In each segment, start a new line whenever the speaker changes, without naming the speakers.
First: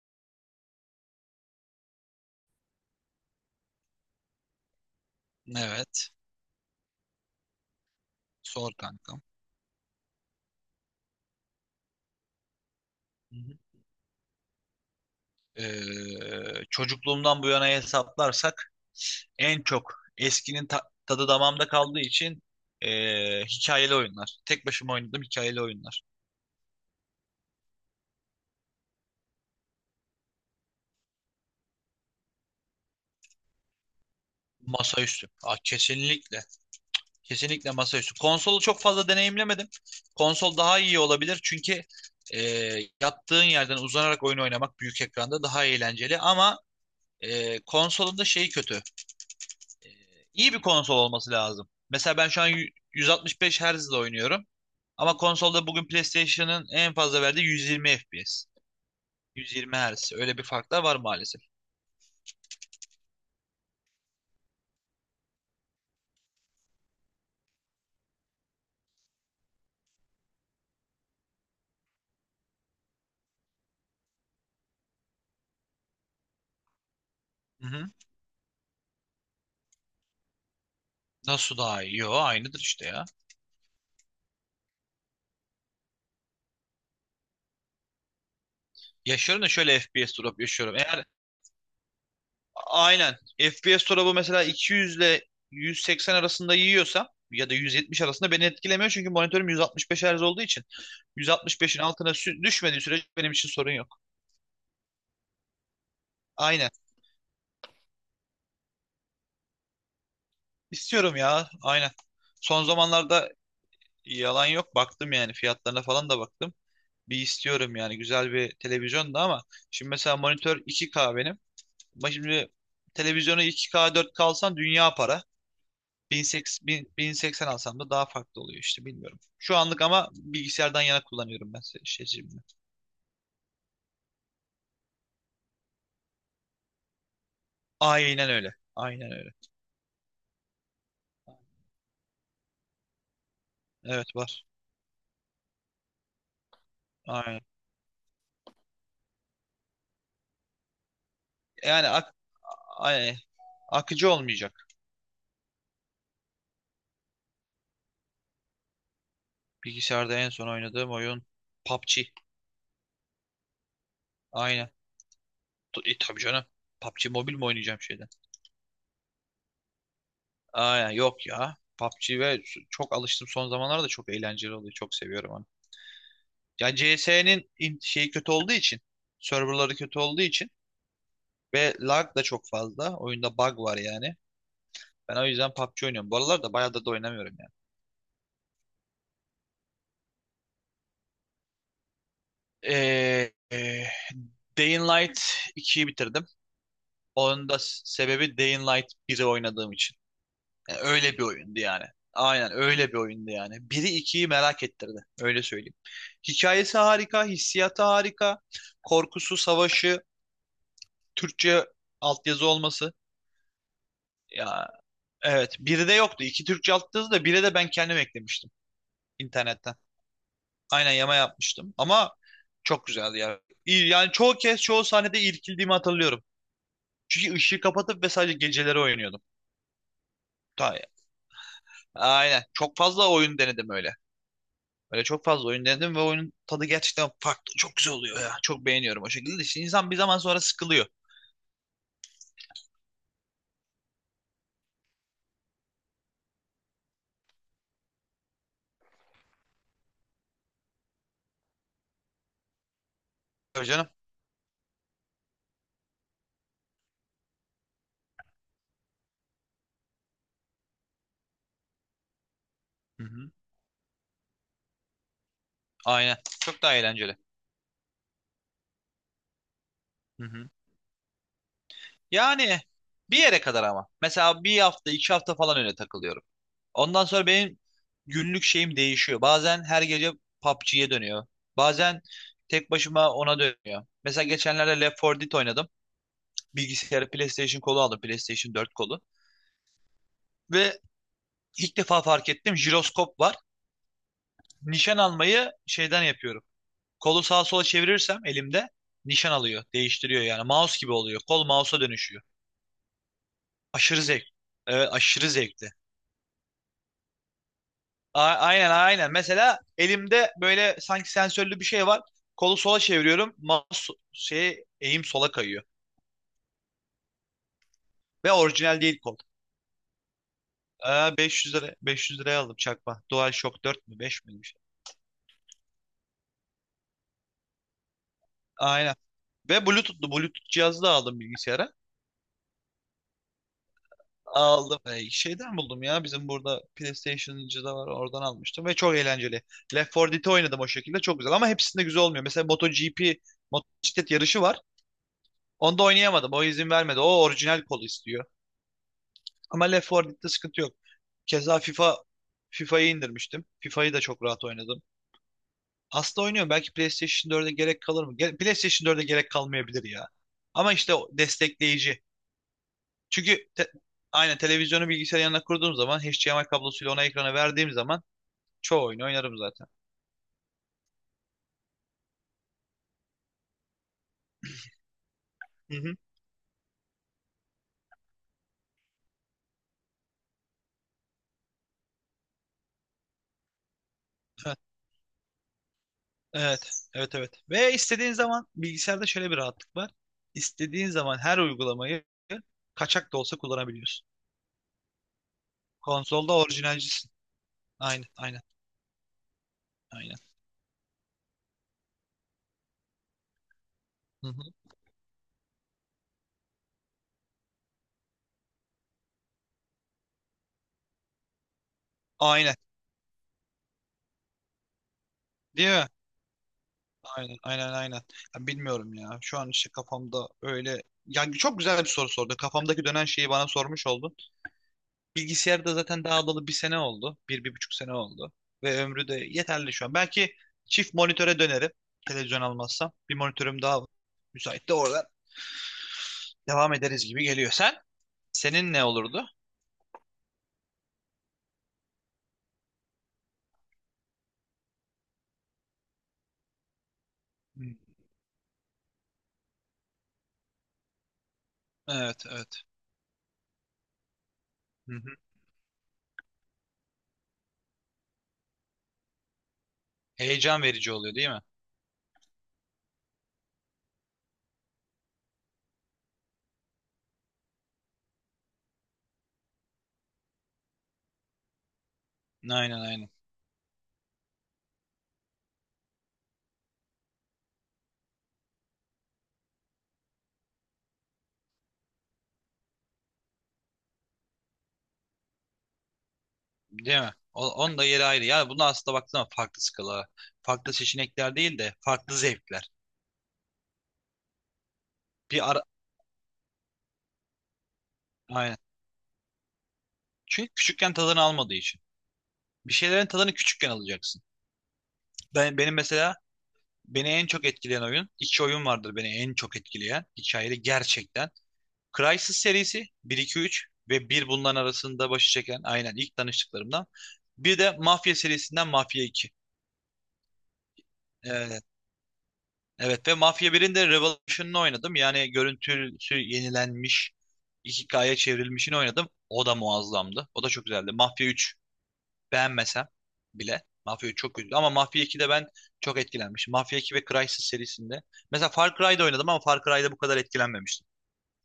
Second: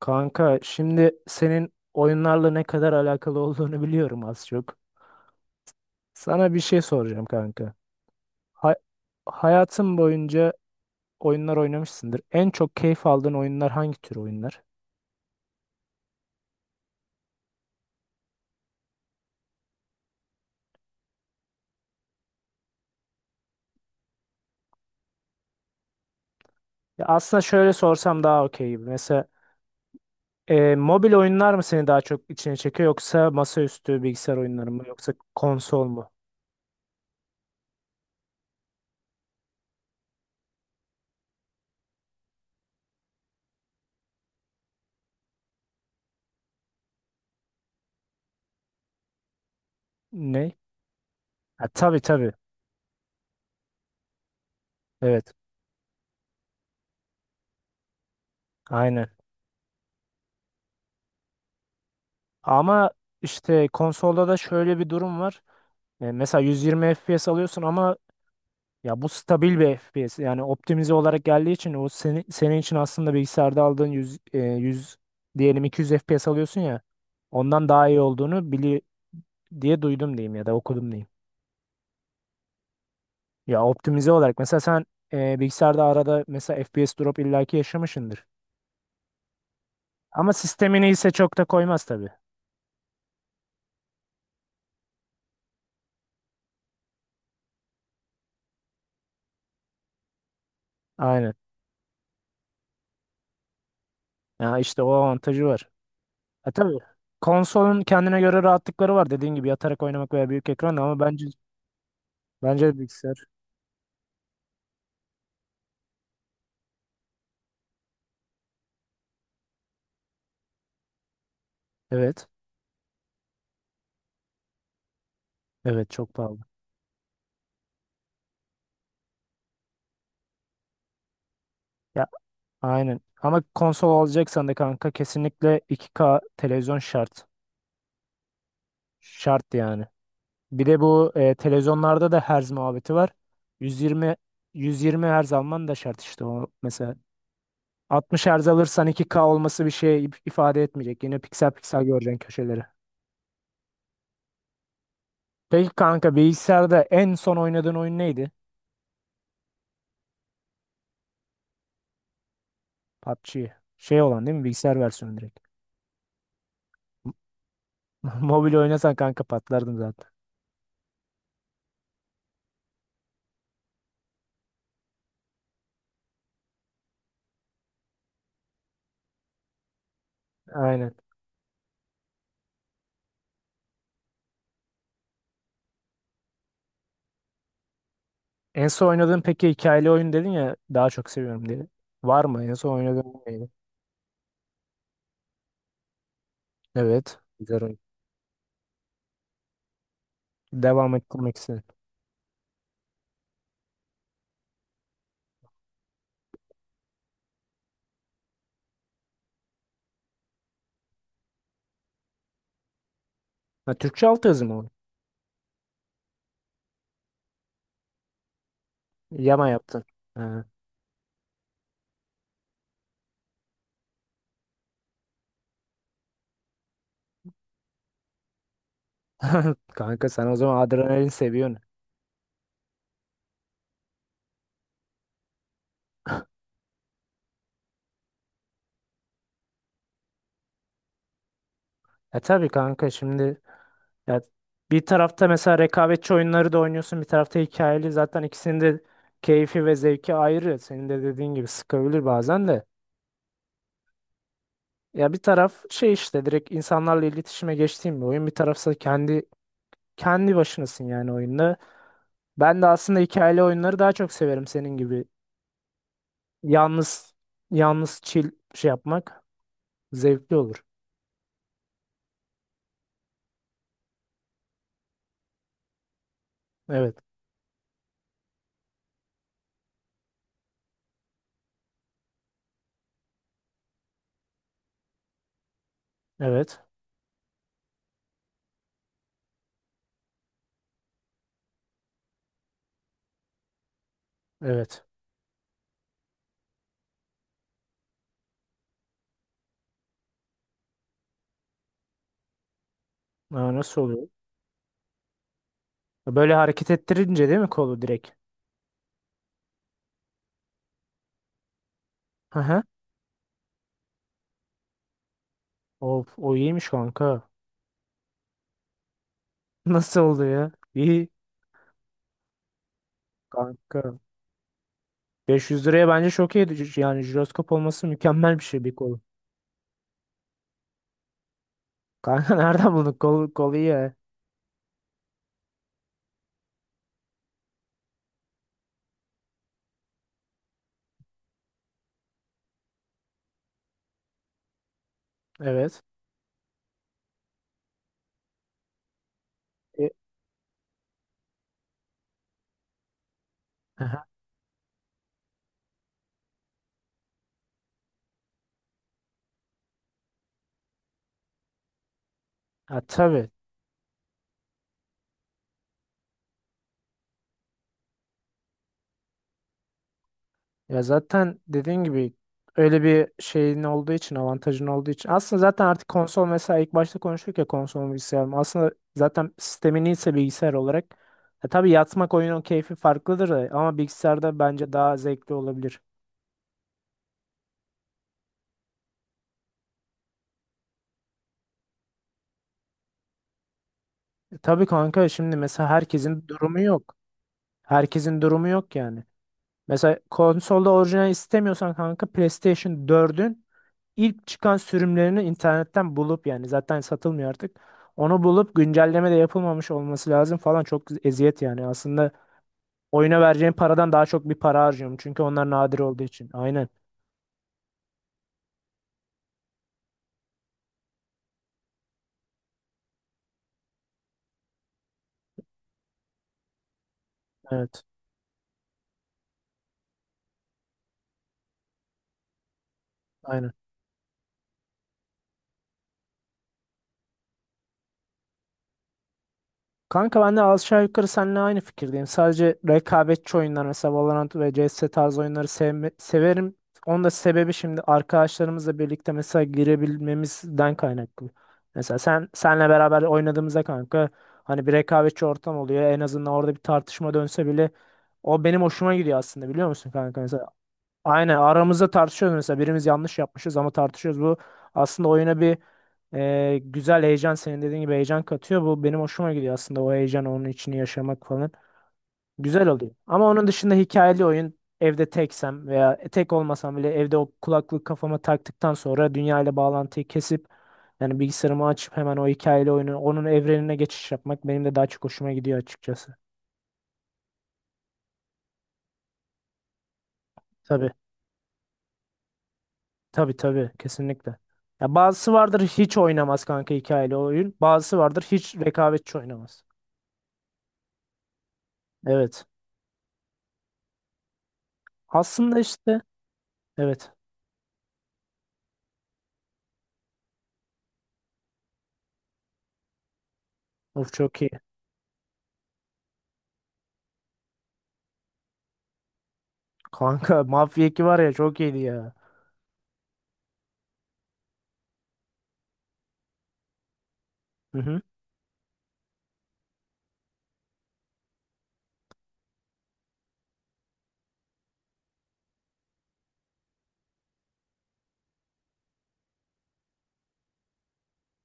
Kanka şimdi senin oyunlarla ne kadar alakalı olduğunu biliyorum az çok.
Evet.
Sana bir şey soracağım kanka. Hay-
Sor kankam.
hayatın boyunca oyunlar oynamışsındır. En çok keyif aldığın
Hı hı.
oyunlar hangi tür oyunlar?
Çocukluğumdan bu yana hesaplarsak en çok eskinin tadı damağımda kaldığı için hikayeli oyunlar. Tek başıma oynadığım hikayeli oyunlar.
Ya aslında şöyle sorsam daha okey gibi. Mesela, mobil oyunlar mı seni daha çok içine çekiyor, yoksa masaüstü bilgisayar oyunları mı, yoksa
Masaüstü. Aa,
konsol mu?
kesinlikle. Kesinlikle masaüstü. Konsolu çok fazla deneyimlemedim. Konsol daha iyi olabilir çünkü yattığın yerden uzanarak oyun oynamak büyük ekranda daha eğlenceli, ama konsolun da şeyi kötü.
Ne?
İyi bir konsol olması
Ha,
lazım.
tabii
Mesela ben
tabii.
şu an 165 Hz'de oynuyorum. Ama
Evet.
konsolda bugün PlayStation'ın en fazla verdiği 120 FPS.
Aynen.
120 Hz. Öyle bir fark da var maalesef.
Ama işte konsolda da şöyle bir durum var. Mesela 120 FPS alıyorsun ama, ya bu stabil bir FPS. Yani optimize olarak geldiği için o seni, senin için aslında bilgisayarda aldığın 100, diyelim 200 FPS alıyorsun ya.
Hı
Ondan daha
hı.
iyi olduğunu diye duydum diyeyim, ya da okudum diyeyim.
Nasıl daha iyi? Yo, aynıdır işte ya.
Ya optimize olarak mesela sen, bilgisayarda arada mesela FPS drop illaki yaşamışsındır.
Yaşıyorum da şöyle FPS
Ama
drop yaşıyorum.
sistemini
Eğer
ise çok da koymaz tabii.
aynen FPS drop'u mesela 200 ile 180 arasında yiyorsam ya da 170 arasında, beni etkilemiyor çünkü monitörüm 165 Hz olduğu için
Aynen.
165'in altına düşmediği sürece benim için sorun yok.
Ya işte o avantajı var. Ha
Aynen.
tabii. Konsolun kendine göre rahatlıkları var, dediğin gibi yatarak oynamak veya büyük ekran, ama
İstiyorum
bence
ya. Aynen. Son
bence bilgisayar.
zamanlarda, yalan yok, baktım yani. Fiyatlarına falan da baktım. Bir istiyorum yani, güzel bir televizyon da, ama şimdi mesela monitör 2K benim. Ama
Evet,
şimdi televizyonu 2K 4K alsan dünya para.
evet, çok pahalı.
1080, 1000 1080 alsam da daha farklı oluyor işte, bilmiyorum. Şu anlık ama bilgisayardan yana kullanıyorum ben.
Aynen. Ama konsol alacaksan da kanka kesinlikle 2K televizyon şart.
Aynen öyle. Aynen öyle.
Şart yani. Bir de bu, televizyonlarda da herz muhabbeti var. 120
Evet, var.
120 herz alman da şart işte, o mesela.
Aynen.
60 herz alırsan 2K olması bir şey ifade etmeyecek. Yine piksel piksel
Yani
göreceksin köşeleri.
ay- akıcı olmayacak.
Peki kanka, bilgisayarda en son oynadığın oyun neydi?
Bilgisayarda en son oynadığım oyun PUBG.
PUBG. Şey olan değil mi?
Aynen.
Bilgisayar versiyonu direkt.
Tabii canım. PUBG Mobile mi oynayacağım şeyden?
Mobil oynasan kanka patlardım zaten.
Aa, yok ya. PUBG çok alıştım son zamanlarda, çok eğlenceli oluyor. Çok seviyorum onu. Ya, CS'nin şeyi kötü olduğu için, serverları kötü olduğu için
Aynen.
ve lag da çok fazla. Oyunda bug var yani. Ben o yüzden PUBG oynuyorum. Bu aralar da bayağı da oynamıyorum yani.
En son oynadığın peki hikayeli oyun dedin ya, daha çok seviyorum diye. Var mı, en son oynadığın
Ee,
neydi?
e, Day in Light 2'yi bitirdim.
Evet.
Onun da
Güzel oyun.
sebebi Day in Light 1'i oynadığım için. Yani
Devam
öyle bir
ettirmek
oyundu
istedim.
yani. Aynen, öyle bir oyundu yani. Biri ikiyi merak ettirdi. Öyle söyleyeyim. Hikayesi harika, hissiyatı harika. Korkusu, savaşı, Türkçe altyazı olması.
Ha, Türkçe alt yazı mı o?
Ya evet, biri de yoktu. İki Türkçe altyazı da, biri de ben kendim eklemiştim
Yama
internetten.
yaptın. Ha.
Aynen, yama yapmıştım ama çok güzeldi ya. Yani çoğu kez, çoğu sahnede irkildiğimi hatırlıyorum. Çünkü ışığı kapatıp ve sadece geceleri oynuyordum.
Kanka sen o zaman
Ta-
adrenalin seviyorsun.
Aynen. Çok fazla oyun denedim öyle. Böyle çok fazla oyun denedim ve oyunun tadı gerçekten farklı. Çok güzel oluyor ya. Çok beğeniyorum o şekilde. İşte insan bir zaman sonra sıkılıyor.
E tabii kanka şimdi, ya bir tarafta mesela rekabetçi oyunları da oynuyorsun, bir tarafta hikayeli, zaten ikisinin de keyfi ve zevki ayrı. Senin de dediğin gibi sıkabilir bazen de.
Tabii canım.
Ya bir taraf şey işte, direkt insanlarla iletişime geçtiğim bir oyun, bir tarafsa kendi başınasın yani oyunda. Ben de aslında
Hı hı.
hikayeli oyunları daha çok severim senin gibi.
Aynen. Çok daha
Yalnız
eğlenceli.
yalnız chill şey yapmak
Hı
zevkli
hı.
olur.
Yani bir yere kadar ama. Mesela bir hafta, iki hafta falan öyle takılıyorum.
Evet.
Ondan sonra benim günlük şeyim değişiyor. Bazen her gece PUBG'ye dönüyor. Bazen tek başıma ona dönüyor. Mesela geçenlerde Left 4 Dead oynadım.
Evet.
Bilgisayarı PlayStation kolu aldım. PlayStation 4 kolu. Ve ilk defa fark ettim. Jiroskop var.
Evet.
Nişan almayı şeyden yapıyorum. Kolu sağa sola çevirirsem elimde nişan alıyor. Değiştiriyor yani. Mouse gibi oluyor. Kol mouse'a dönüşüyor.
Aa, nasıl
Aşırı
oluyor?
zevk. Evet, aşırı zevkli.
Böyle hareket ettirince değil mi kolu direkt?
Aynen aynen. Mesela elimde böyle sanki sensörlü bir şey var.
Hı
Kolu
hı.
sola çeviriyorum. Mouse eğim sola kayıyor.
Of, o iyiymiş kanka.
Ve orijinal değil kol.
Nasıl oldu ya? İyi
Aa, 500 lira, 500 liraya aldım çakma. DualShock 4
kanka.
mü 5 mi?
500 liraya bence çok iyi. Yani jiroskop olması mükemmel bir şey bir
Aynen.
kolu.
Ve Bluetooth'lu, Bluetooth cihazı da aldım bilgisayara.
Kanka nereden buldun? Kolu iyi ya.
Aldım. Şeyden buldum ya. Bizim burada PlayStation'cı da var. Oradan almıştım ve çok eğlenceli. Left 4 Dead'i oynadım o şekilde. Çok güzel ama hepsinde güzel olmuyor. Mesela MotoGP, motosiklet yarışı var.
Evet.
Onda oynayamadım. O izin vermedi. O orijinal kolu istiyor. Ama Left
E,
4 Dead'de sıkıntı yok. Keza FIFA'yı indirmiştim. FIFA'yı da
hı.
çok rahat oynadım. Aslında oynuyorum. Belki PlayStation 4'e gerek kalır mı? PlayStation 4'e gerek kalmayabilir ya. Ama işte o destekleyici.
Ha, tabii.
Çünkü aynen televizyonu bilgisayarın yanına kurduğum zaman, HDMI kablosuyla ona, ekrana verdiğim zaman çoğu oyunu oynarım zaten.
Ya zaten dediğin gibi öyle bir şeyin olduğu için, avantajın olduğu için. Aslında zaten
Hı
artık
hı.
konsol, mesela ilk başta konuştuk ya, konsol mu bilgisayar mı? Aslında zaten sistemin ise bilgisayar olarak. E tabii yatmak, oyunun keyfi farklıdır da, ama bilgisayarda
Heh,
bence daha zevkli olabilir.
evet, evet, evet. Ve istediğin zaman bilgisayarda şöyle bir rahatlık var. İstediğin zaman her uygulamayı kaçak da olsa kullanabiliyorsun.
E tabii kanka, şimdi mesela herkesin
Konsolda
durumu yok.
orijinalcisin. Aynen,
Herkesin
aynen,
durumu yok yani. Mesela
aynen.
konsolda orijinal istemiyorsan kanka, PlayStation 4'ün İlk
Hı hı.
çıkan sürümlerini internetten bulup, yani zaten satılmıyor artık. Onu bulup güncelleme de yapılmamış olması lazım falan, çok eziyet yani. Aslında
Aynen,
oyuna vereceğim paradan daha çok bir para harcıyorum. Çünkü onlar
değil
nadir
mi?
olduğu için. Aynen.
Aynen, aynen, aynen. Ya, bilmiyorum ya. Şu an işte kafamda öyle... Yani çok güzel bir soru sordu. Kafamdaki dönen şeyi bana sormuş oldun. Bilgisayarda zaten daha alalı bir sene oldu. Bir, bir buçuk
Evet.
sene oldu. Ve ömrü de yeterli şu an. Belki çift monitöre dönerim. Televizyon almazsam. Bir
Aynen.
monitörüm daha var. Müsait de oradan devam ederiz gibi geliyor. Sen? Senin ne olurdu?
Kanka ben de aşağı yukarı seninle aynı fikirdeyim. Sadece rekabetçi oyunlar, mesela Valorant ve CS tarzı oyunları severim. Onun da sebebi,
Hı.
şimdi arkadaşlarımızla birlikte mesela girebilmemizden kaynaklı. Mesela
Evet,
sen
evet.
senle beraber oynadığımızda kanka, hani bir
Hı hı.
rekabetçi ortam oluyor. En azından orada bir tartışma dönse bile o benim hoşuma gidiyor aslında, biliyor musun kanka, mesela.
Heyecan verici oluyor değil
Aynen,
mi?
aramızda tartışıyoruz mesela, birimiz yanlış yapmışız ama tartışıyoruz. Bu aslında oyuna bir, güzel heyecan, senin dediğin gibi heyecan katıyor. Bu benim hoşuma gidiyor aslında, o heyecan, onun içini yaşamak falan. Güzel
Aynen,
oluyor.
aynen.
Ama onun dışında hikayeli oyun, evde teksem veya tek olmasam bile evde o kulaklık kafama taktıktan sonra dünya ile bağlantıyı kesip, yani bilgisayarımı açıp hemen o hikayeli oyunu, onun evrenine geçiş yapmak benim de daha çok hoşuma gidiyor açıkçası.
Değil mi? Onun da yeri ayrı. Yani bunu aslında baktığında farklı skala. Farklı
Tabii
seçenekler değil de farklı zevkler.
tabii tabii, kesinlikle. Ya bazısı
Bir
vardır
ara...
hiç oynamaz kanka hikayeli oyun. Bazısı vardır hiç
Aynen.
rekabetçi oynamaz.
Çünkü küçükken tadını almadığı için.
Evet.
Bir şeylerin tadını küçükken alacaksın.
Aslında
Benim
işte,
mesela beni
evet.
en çok etkileyen oyun, iki oyun vardır beni en çok etkileyen hikayeli gerçekten. Crysis serisi bir 2 3 ve
Of
bir
çok iyi.
bundan arasında başı çeken aynen, ilk tanıştıklarımdan. Bir de Mafya serisinden Mafya 2.
Kanka Mafya 2 var ya, çok
Evet,
iyiydi ya.
evet ve Mafya 1'in de Revolution'ını oynadım. Yani görüntüsü yenilenmiş,
Hı hı.
2K'ya çevrilmişini oynadım. O da muazzamdı. O da çok güzeldi. Mafya 3. Beğenmesem bile. Mafya 3 çok kötü. Ama Mafya 2'de ben çok etkilenmişim. Mafya 2 ve Crysis serisinde. Mesela Far Cry'da oynadım ama Far Cry'da bu kadar etkilenmemiştim.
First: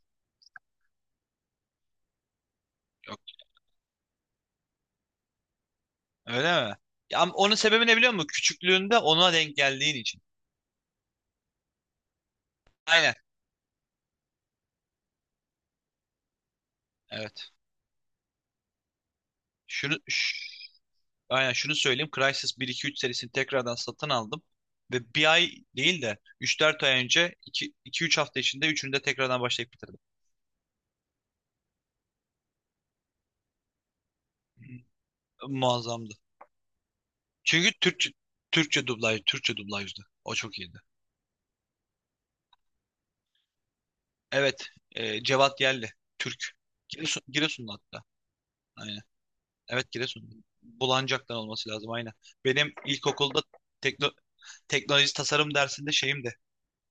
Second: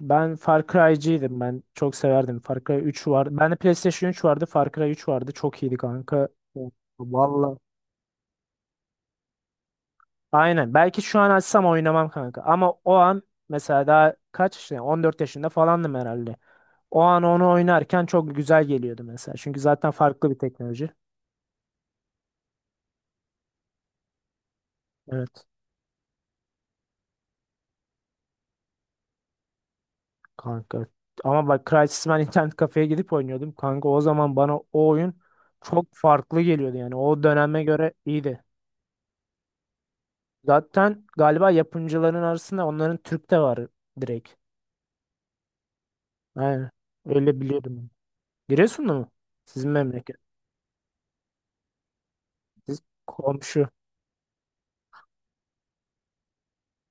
Ben Far Cry'ciydim. Ben çok severdim. Far Cry 3
Yok.
vardı. Bende PlayStation 3 vardı. Far Cry 3 vardı. Çok iyiydi kanka.
Öyle
Of,
mi? Ya, ama onun
vallahi.
sebebi ne biliyor musun? Küçüklüğünde ona denk geldiğin için.
Aynen. Belki şu an açsam oynamam kanka. Ama o
Aynen.
an, mesela daha kaç yaşında? 14 yaşında falandım herhalde. O an onu
Evet.
oynarken çok güzel geliyordu mesela. Çünkü zaten
Şunu
farklı
ş-
bir teknoloji.
Aynen şunu söyleyeyim. Crysis bir iki üç serisini tekrardan satın aldım. Ve bir
Evet.
ay değil de üç dört ay önce, iki üç hafta içinde üçünü de tekrardan başlayıp bitirdim.
Kanka. Ama bak Crysis, ben internet kafeye gidip oynuyordum. Kanka, o zaman bana o oyun çok
Muazzamdı.
farklı geliyordu yani. O döneme
Çünkü
göre iyiydi.
Türkçe dublaj, Türkçe dublajdı. O çok iyiydi.
Zaten galiba yapımcıların arasında onların, Türk de var direkt.
Evet. Cevat Yelli. Türk.
Aynen.
Giresun,
Öyle
Giresunlu
biliyordum.
hatta.
Giresunlu
Aynen.
mu? Sizin
Evet,
memleket.
Giresunlu. Bulancak'tan olması lazım, aynen. Benim
Siz
ilkokulda
komşu.
tekno, teknoloji tasarım dersinde şeyim de,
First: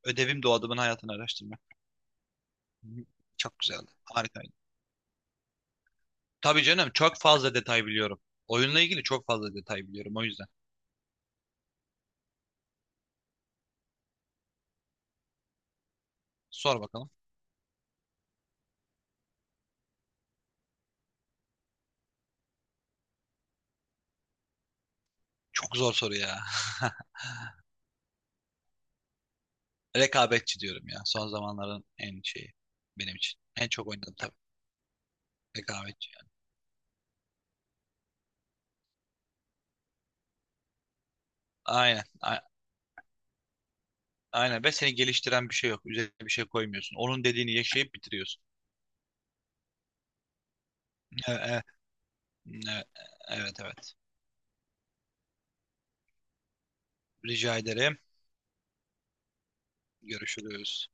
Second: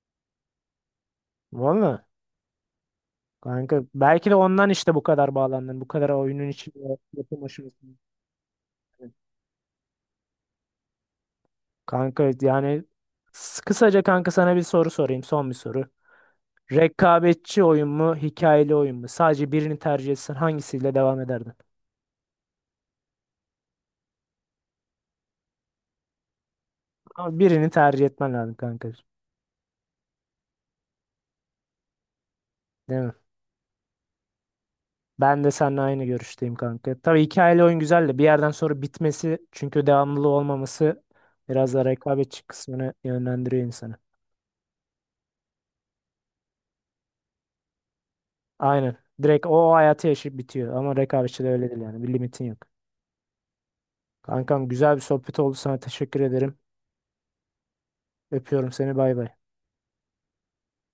ödevim de o adamın hayatını araştırmak.
Valla.
Hı. Çok
Kanka
güzeldi.
belki de
Harikaydı.
ondan işte bu kadar bağlandın. Bu kadar oyunun
Tabii canım,
içinde,
çok
yapım
fazla detay
aşamasında.
biliyorum. Oyunla ilgili çok fazla detay biliyorum o yüzden.
Kanka yani, kısaca kanka sana bir soru sorayım. Son bir soru.
Sor bakalım.
Rekabetçi oyun mu, hikayeli oyun mu? Sadece birini tercih etsen hangisiyle devam ederdin?
Çok zor soru ya.
Ama birini tercih etmen lazım kanka.
Rekabetçi diyorum ya. Son zamanların en şeyi
Değil mi?
benim için. En çok oynadım tabii.
Ben de seninle aynı
Rekabetçi yani.
görüşteyim kanka. Tabii hikayeli oyun güzel de, bir yerden sonra bitmesi, çünkü devamlılığı olmaması biraz da
Aynen.
rekabetçi kısmını yönlendiriyor insanı.
Aynen ve seni geliştiren bir şey yok. Üzerine bir şey koymuyorsun. Onun dediğini yaşayıp bitiriyorsun.
Aynen. Direkt o hayatı yaşayıp bitiyor. Ama
E,
rekabetçi de
e,
öyle değil yani. Bir limitin yok.
e, Evet, evet.
Kankam güzel bir sohbet oldu. Sana teşekkür ederim.
Rica ederim.
Öpüyorum seni. Bay bay.
Görüşürüz.